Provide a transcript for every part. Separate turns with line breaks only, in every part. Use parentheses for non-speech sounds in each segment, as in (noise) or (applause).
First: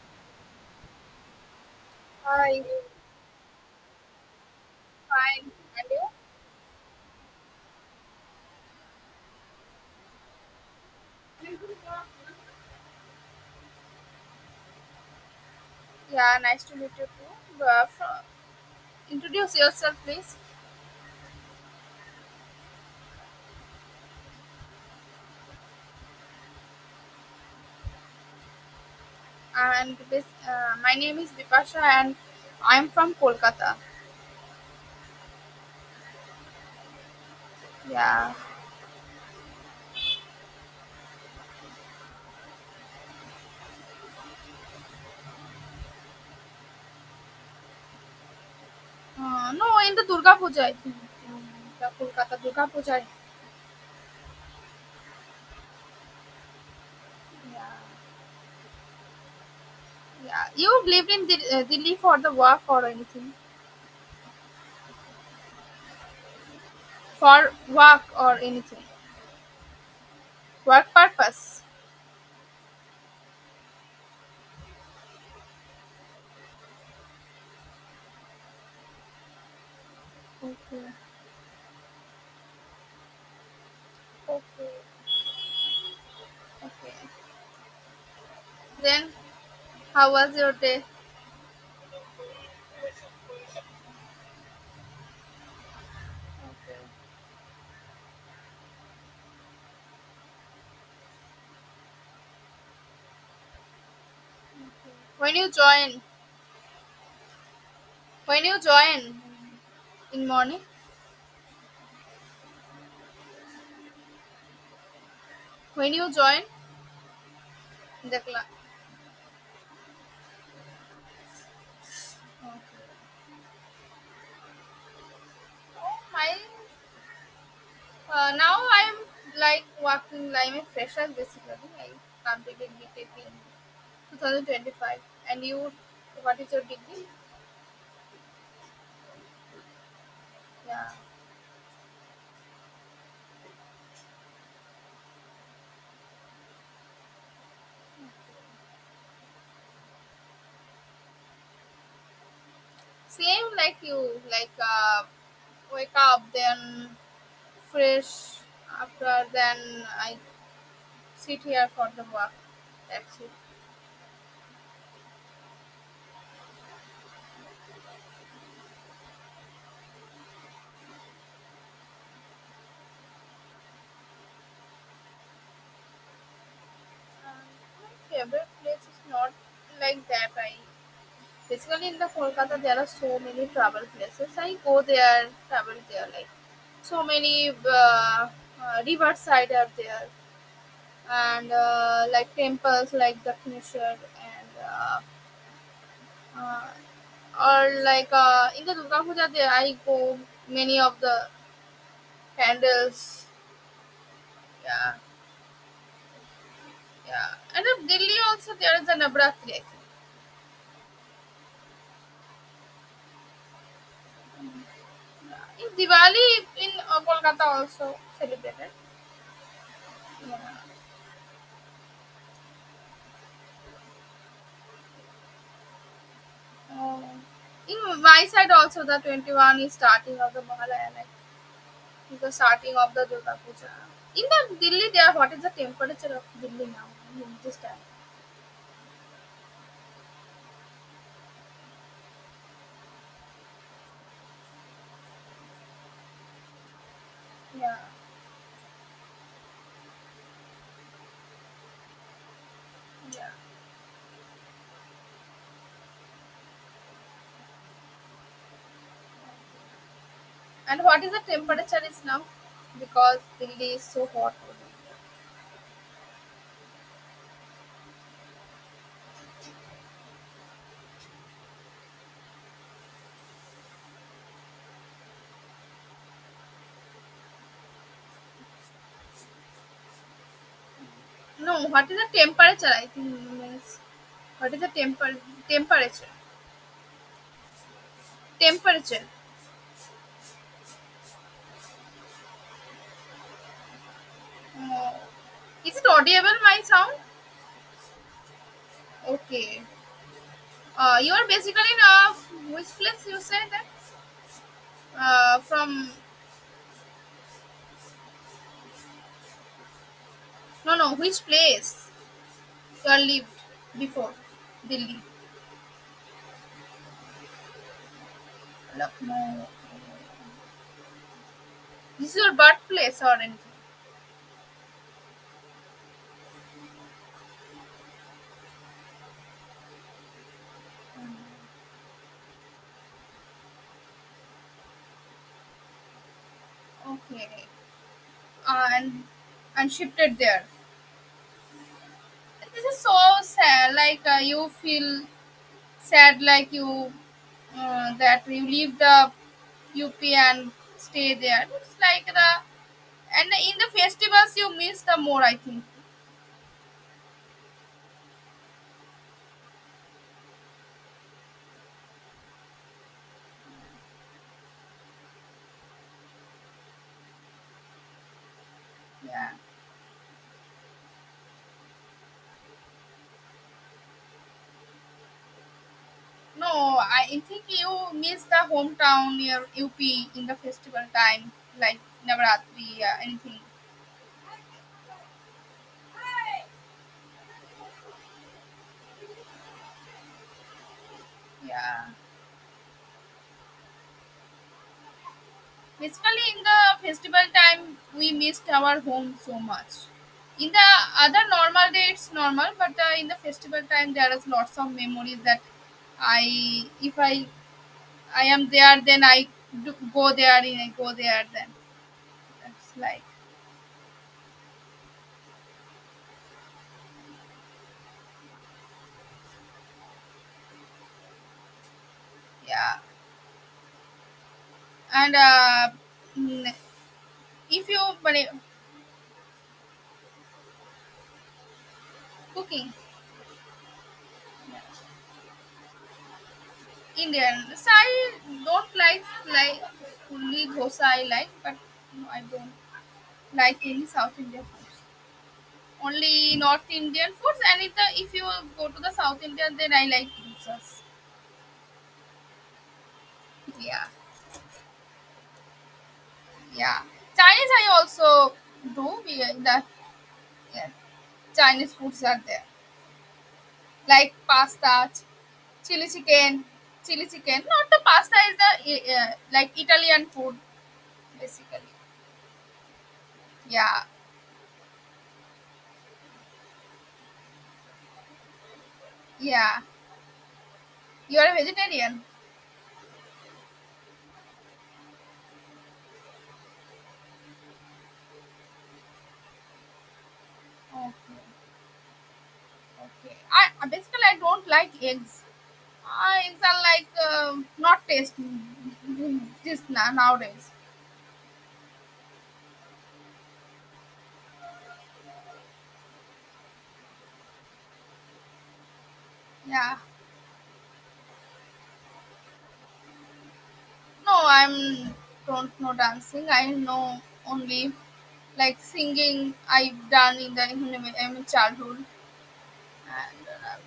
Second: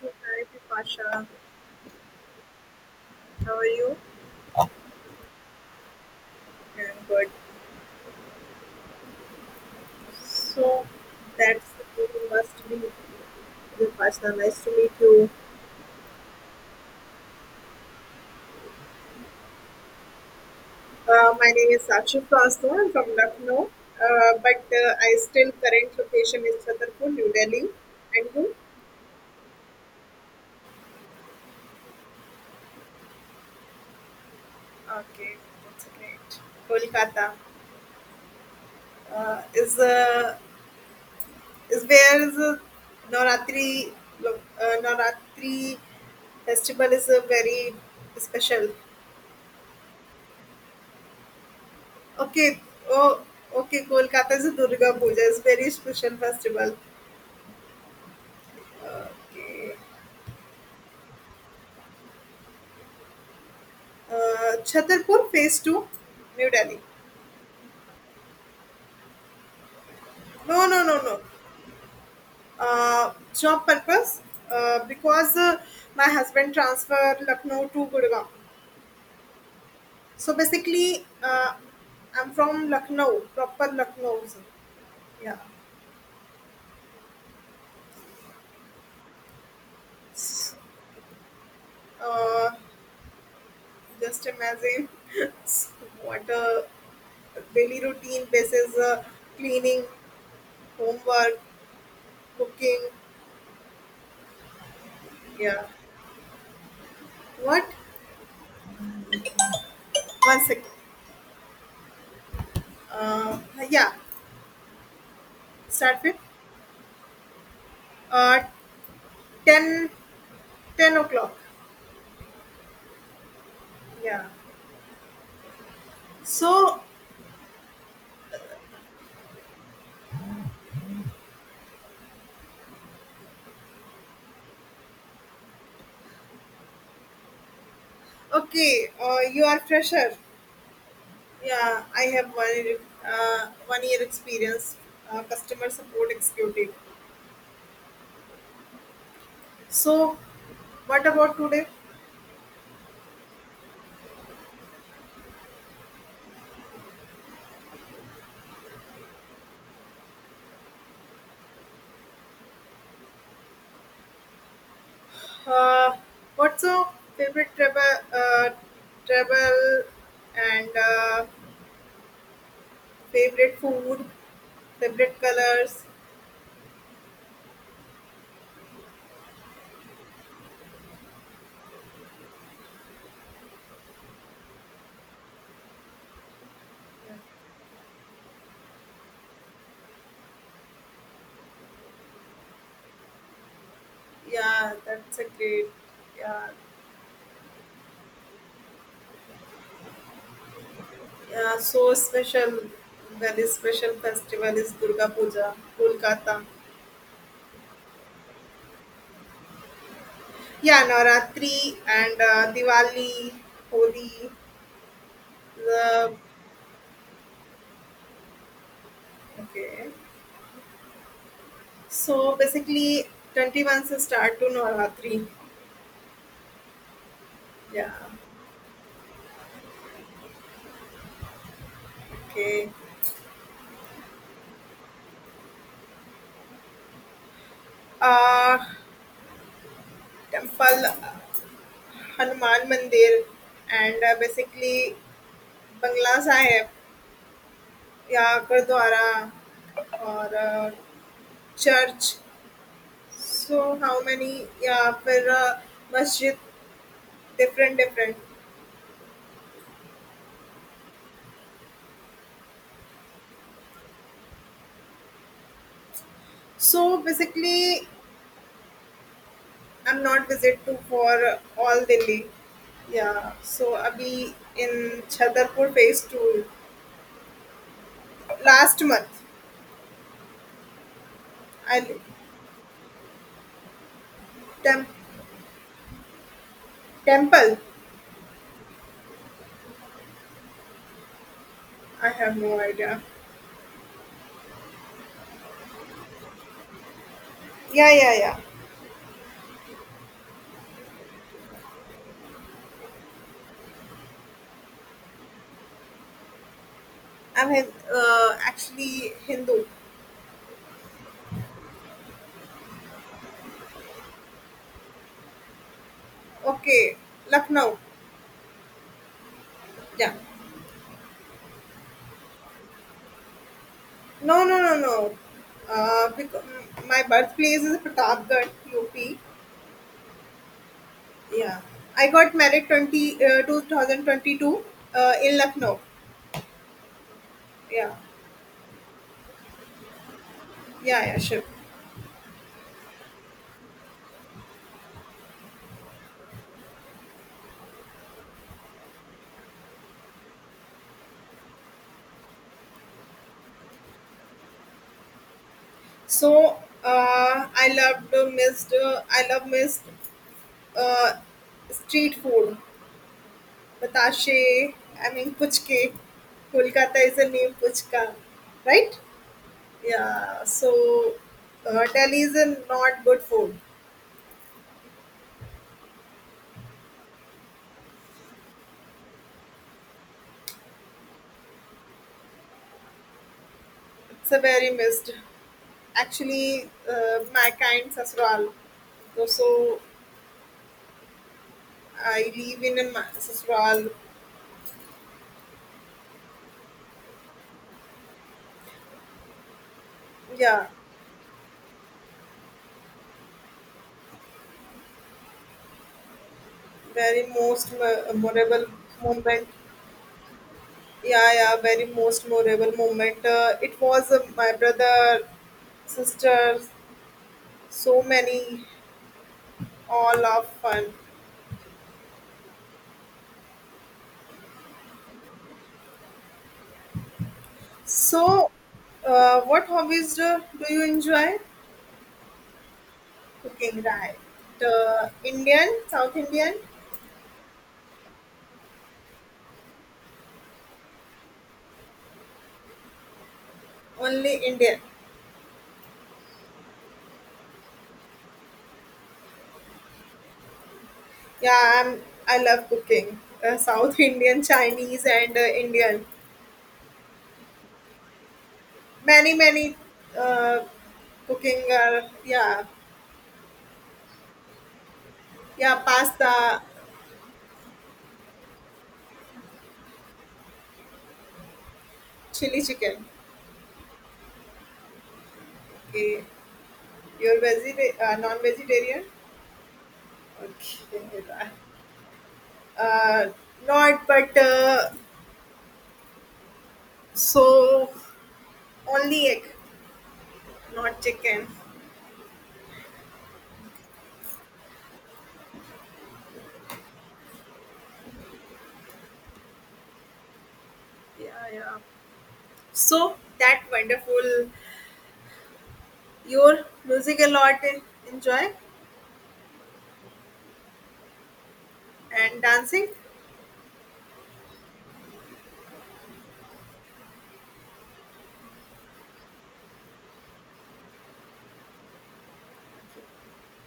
So hi Pasha,
Hi,
how are you?
fine, and you?
I'm good. So that's You must be the Pasha. Nice to meet you.
Yeah, nice to meet you too. Introduce yourself, please.
My name is Sakshi Pasha. I'm from Lucknow, but I still current location is Chhatarpur, New Delhi. And you?
And this, my name is Vipasha, and I'm from Kolkata.
Okay, that's great. Kolkata
Yeah.
uh, is uh, is where is Navratri Navratri festival is a very special.
No, in the Durga Puja, I think. In the Kolkata
Okay.
Durga Puja.
Oh, okay. Kolkata's Durga Puja is very special festival.
Yeah.
Okay.
Yeah. You lived in Delhi for the work or anything?
Chhatarpur Phase 2, New Delhi.
For work or anything?
No, no,
Work
no, no.
purpose.
Job purpose. Because my husband transferred Lucknow to Gurgaon. So
Okay.
basically, I'm from Lucknow, proper Lucknow.
Okay.
Yeah.
Okay. Then, how was your day?
Uh, just imagine (laughs) what a
Okay.
daily routine basis, cleaning, homework, cooking,
When you
yeah.
joined?
What?
When you join in
One
morning,
second. Uh, yeah.
When
Start
you
with
join the
uh,
class?
10 10 o'clock. Yeah.
Oh my!
So,
Now I'm like working like a fresher basically. I completed BTEC in 2025, and you, what is your degree?
okay, you are fresher.
Yeah,
Yeah, I have one year experience, customer support executive. So, what about today?
same like you, like wake up then fresh. After then I sit here for the work. That's it.
Uh, what's your favorite travel, uh, travel and favorite food, favorite colors?
Um, my favorite place is not like that. I Basically, in the Kolkata, there are so many travel places. I go there, travel there. Like so
Yeah.
many riverside are there, and like temples like Dakshineshwar and
Yeah, that's a great. Yeah,
uh, or like in the Durga Puja, there I go many of the
yeah. So special.
candles.
Very special festival is
Yeah,
Durga Puja, Kolkata.
yeah. And in Delhi also there is a Navratri, I think.
Yeah, Navratri and Diwali, Holi.
Yeah. In
The
Diwali in Kolkata also celebrated.
Okay.
Yeah.
So basically, 21 se start to Navratri.
Uh,
Yeah.
In my side also the 21 is starting of the Mahalaya, like is the
Okay.
starting of the Durga Puja. In the Delhi there what is the temperature of Delhi now? In this time.
Uh, temple, Hanuman Mandir, and basically Bangla Sahib,
Yeah.
yeah, Gurdwara, और church.
Yeah.
So how many? Yeah, for masjid, different, different.
And what is the temperature is now? Because Delhi is so hot.
So basically, I'm not visit to for all Delhi. Yeah. So abhi in Chhatarpur phase two last month.
No,
I
what is the temperature, I think, means what is the
tem-
temperature?
temple.
Temperature.
I have no idea.
Uh, is it audible my sound?
Yeah, yeah, yeah.
Okay. You are basically in which place you say that? From
I'm actually Hindu.
no, which place you have lived before Delhi?
Okay, Lucknow.
Lucknow,
Yeah.
this is your birthplace or anything?
No, no, no, no. Because my birthplace is Pratapgarh, UP. Yeah, I got married twenty 2022 in Lucknow.
Okay.
Yeah,
Uh, and and shifted there.
yeah, yeah, sure.
This is so sad, like you feel sad, like you that you leave the UP and stay there, it's like the and in the festivals you miss the more, I think.
So I love missed uh, street food, batashe. I mean puchke. Kolkata is the name puchka, right?
Yeah.
Yeah. So Delhi is a not good food.
No, I think you miss the hometown near UP in the festival time, like Navaratri, yeah, anything.
It's a very missed. Actually, my kind sasural. So
Yeah.
I live in a sasural.
Basically, in the festival time, we missed our home so much. In
Yeah,
the other normal day, it's normal, but in the festival time, there is lots of memories that I, if
very
I,
most
I am
memorable
there, then I
moment.
do, go there, and I go there,
Yeah,
then
yeah, very most memorable
that's like,
moment. It was my brother, sisters, so many, all of fun.
yeah. And mm, if you, but
So, what hobbies do you enjoy?
cooking.
Cooking, right?
Yeah.
Indian, South Indian,
Indian. So I don't like only dosa I like, but no, I don't like any South Indian
only
foods.
Indian.
Only North Indian foods, and if you go to the South Indian, then I like dosas.
Yeah, I'm. I love cooking. Uh,
Yeah,
South Indian, Chinese, and Indian.
yeah. Chinese I also do. We
Many
that
many uh,
yeah.
cooking.
Chinese foods
Uh,
are there,
yeah,
like pasta,
yeah.
chili chicken,
Pasta,
chili chicken. Not the pasta is the like Italian food basically.
chili chicken.
Yeah,
Okay, you're non-vegetarian.
yeah. You are a
Okay,
vegetarian.
uh, not but so only egg, not
Okay,
chicken.
okay. Basically, I don't like eggs. Eggs are like not tasty just nowadays.
Yeah, yeah. So that wonderful. Your music a lot. Enjoy
Yeah.
and dancing.
No, I'm don't know dancing. I know only like singing. I've done in childhood and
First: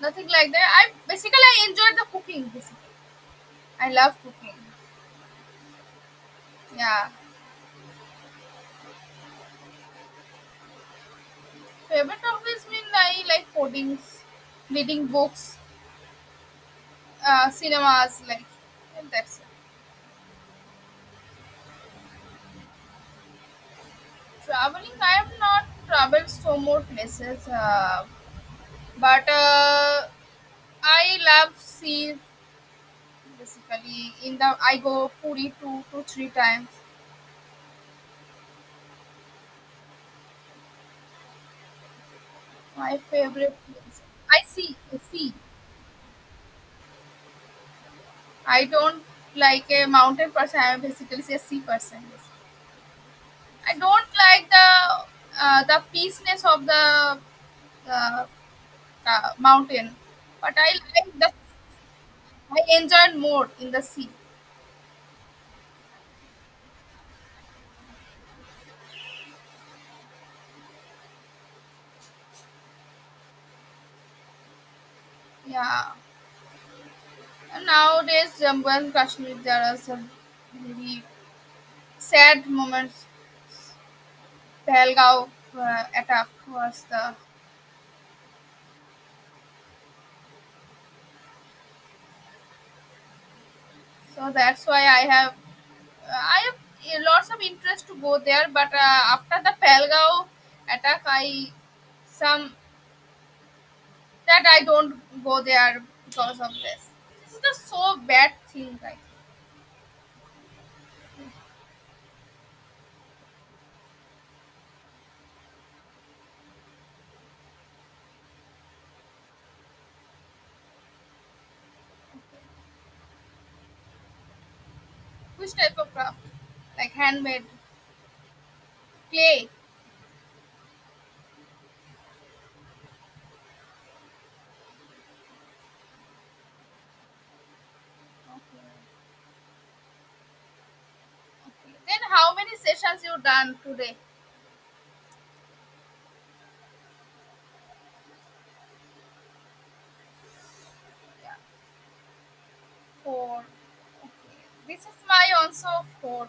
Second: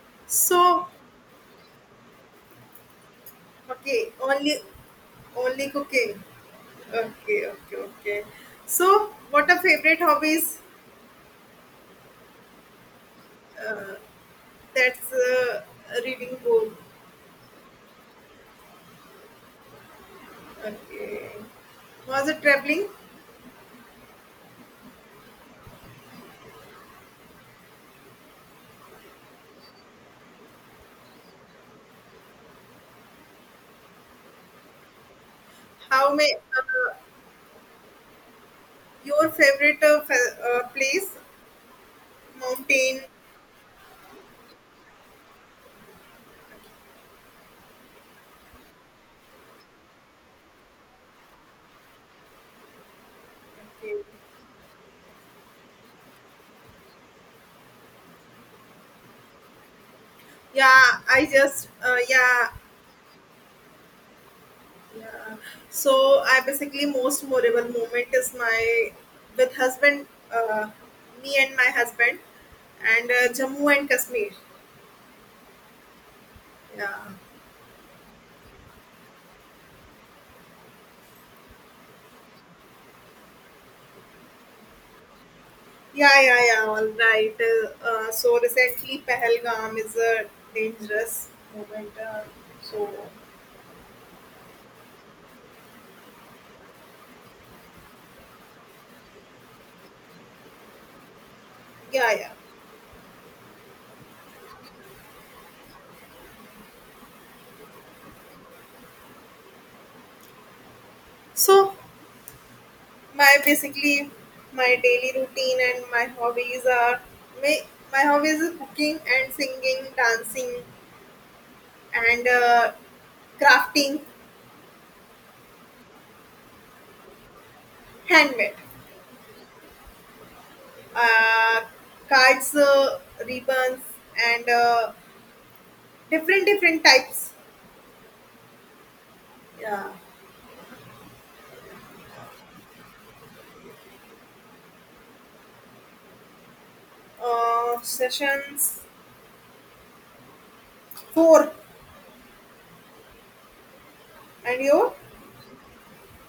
nothing like that.
So
I enjoy the cooking. Basically, I
okay,
love cooking.
only cooking.
Yeah.
Okay, okay, okay. So, what are favorite hobbies?
Favorite hobbies mean I like
Uh,
codings, reading
that's
books,
reading book.
cinemas, like and that's it.
Okay. Was it traveling?
Traveling, I have not traveled so more places, but I love sea. Basically, in the I go Puri two to
How
three
may
times.
your favorite place?
My
Mountain.
favorite place. I see sea. I don't like a mountain person. I'm basically a sea person. I
Okay.
don't like the peaceness of the uh, mountain, but
Yeah, I just yeah
I enjoy more in the sea.
yeah. So I basically most memorable moment is my with husband, uh, me and my husband, and Jammu and Kashmir.
Yeah.
Yeah,
Nowadays, Jammu and Kashmir, there are some very sad moments. Pahalgaon
yeah,
attack
yeah, yeah. All
was the,
right. So recently, Pahalgam is a dangerous moment. So
so that's why I have lots of interest to go there. But after the Pahalgaon attack, I
yeah, yeah.
some that I don't go there because of this. This is the so bad thing, right?
So my basically my daily routine and my hobbies are my my hobbies is cooking and singing, dancing and crafting,
Which type of craft? Like handmade
handmade,
clay.
uh, cards, ribbons, and different different types.
Okay.
Yeah.
Okay. Then how many sessions you done today?
Sessions
Yeah,
four.
four.
And
This
your
is my also for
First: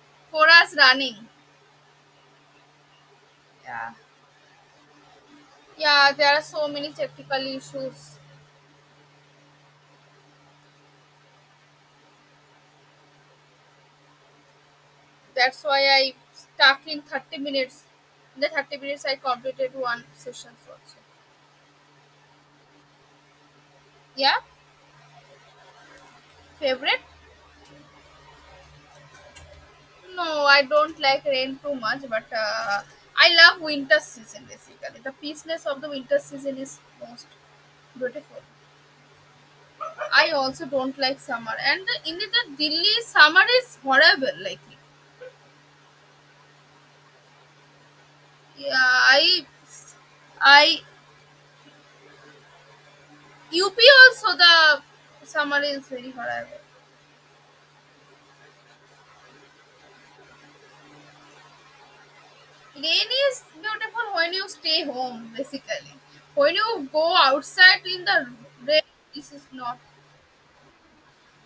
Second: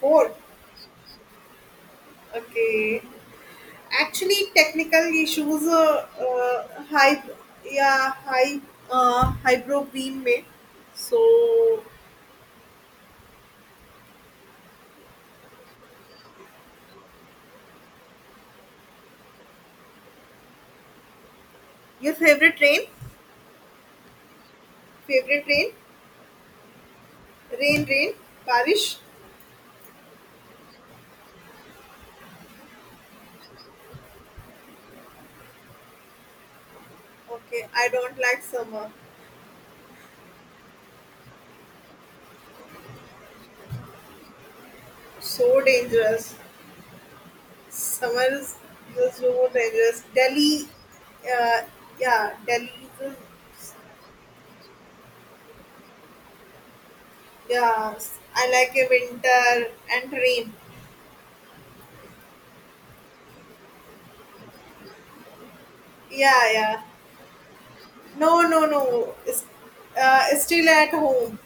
fourth,
for us running.
okay.
Yeah.
Actually, technical issues. Uh,
Yeah, there are so
uh,
many
high,
technical
yeah,
issues.
highbrow beam में. So,
That's why I stuck in 30 minutes. In the 30 minutes, I completed one session also.
your favorite rain?
Yeah,
Favorite rain?
favorite?
Rain, rain, बारिश.
No, I don't like rain too much, but I love winter season basically. The peaceness of the winter season is most
Okay, I don't
beautiful.
like summer.
I also don't like summer, and in the Delhi summer is horrible. Like,
So dangerous. Summer is
yeah,
just so dangerous. Delhi,
I,
uh, yeah, Delhi. is-
UP also the summer is very horrible.
Yeah, I like a winter and rain.
Rain is beautiful when you stay home, basically.
Yeah,
When
yeah.
you go outside in the
No, no,
rain,
no.
this is
It's
not.
still at home.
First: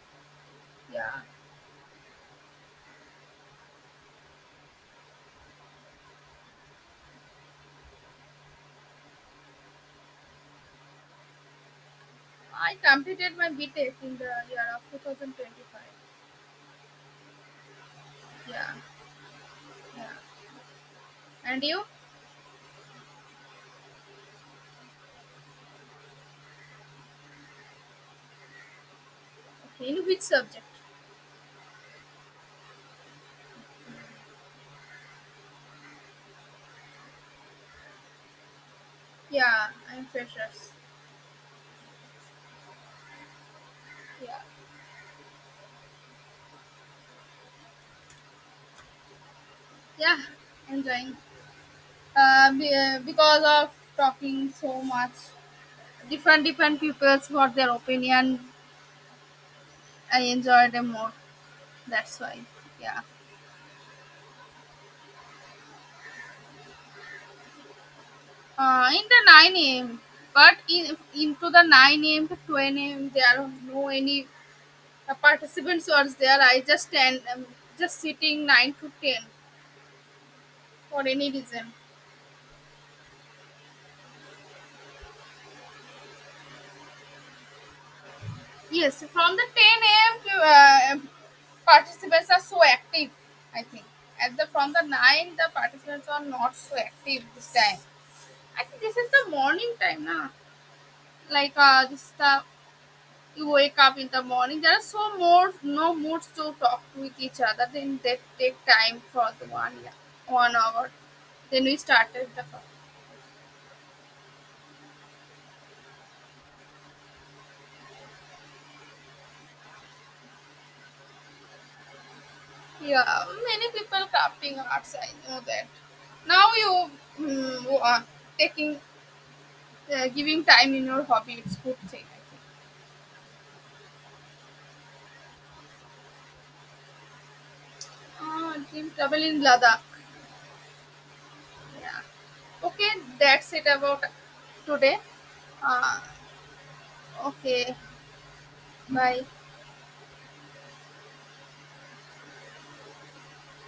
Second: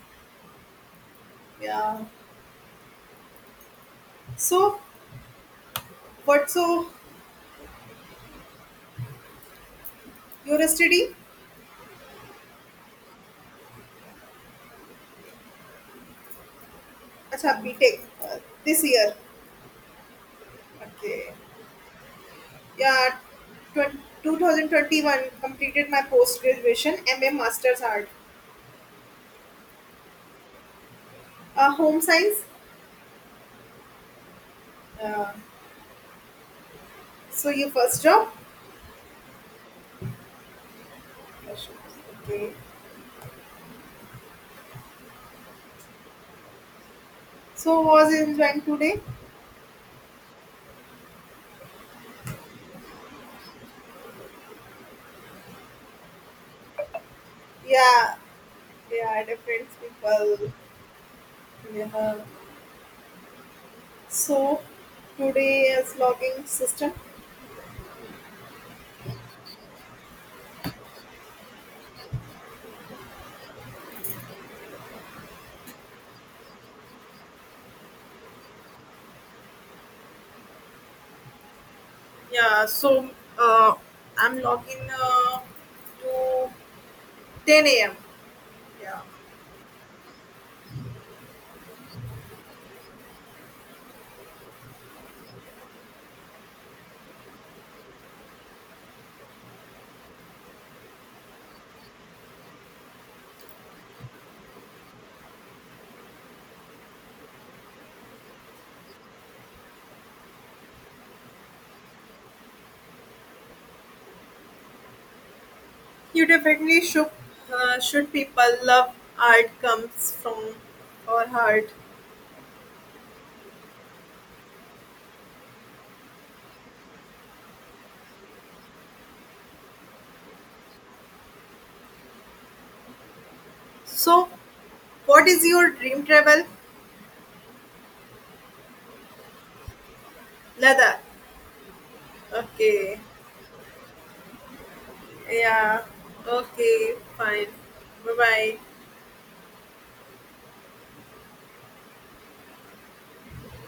Yeah,
Yeah. So, what? So, you're studying?
I completed my BTEC in the year of 2025.
Acha, B.Tech
Yeah,
this year.
yeah.
Okay.
And you?
Yeah. 20, 2021 completed my post graduation MA Masters Art.
Okay, in which subject?
Home science. Uh, so your first job.
Yeah, I'm freshers.
Yes, okay.
Yeah,
So was enjoying today?
yeah, enjoying. Because of talking so much. Different different people's what their
Yeah.
opinion,
Yeah. Different
I
people.
enjoyed them more,
Yeah.
that's why, yeah.
So today is logging system.
In the 9 a.m but in into the 9 a.m to 10 a.m there are no any participants was there. I just stand, just sitting 9 to 10 for any reason.
Yeah, so uh, I'm logging to 10 a.m. Yeah,
Yes, from the 10 a.m to participants are so active, I think. At the From the 9, the participants are not so active this time, I think. This is the morning time now. Like this you wake up in the morning, there are so more no moods to talk with each other, then they take time for the one, yeah, 1 hour, then we started the craft.
you definitely should. Should people love art comes from our heart.
Yeah, many people crafting arts, I know that. Now you are taking giving time in your hobby, it's good thing, I think.
So, what is your dream travel?
Ah, dream travel in Ladakh.
Ladakh.
Yeah. Okay,
Okay.
that's it about today.
Yeah.
Uh,
Okay. Fine.
okay,
Bye bye.
bye.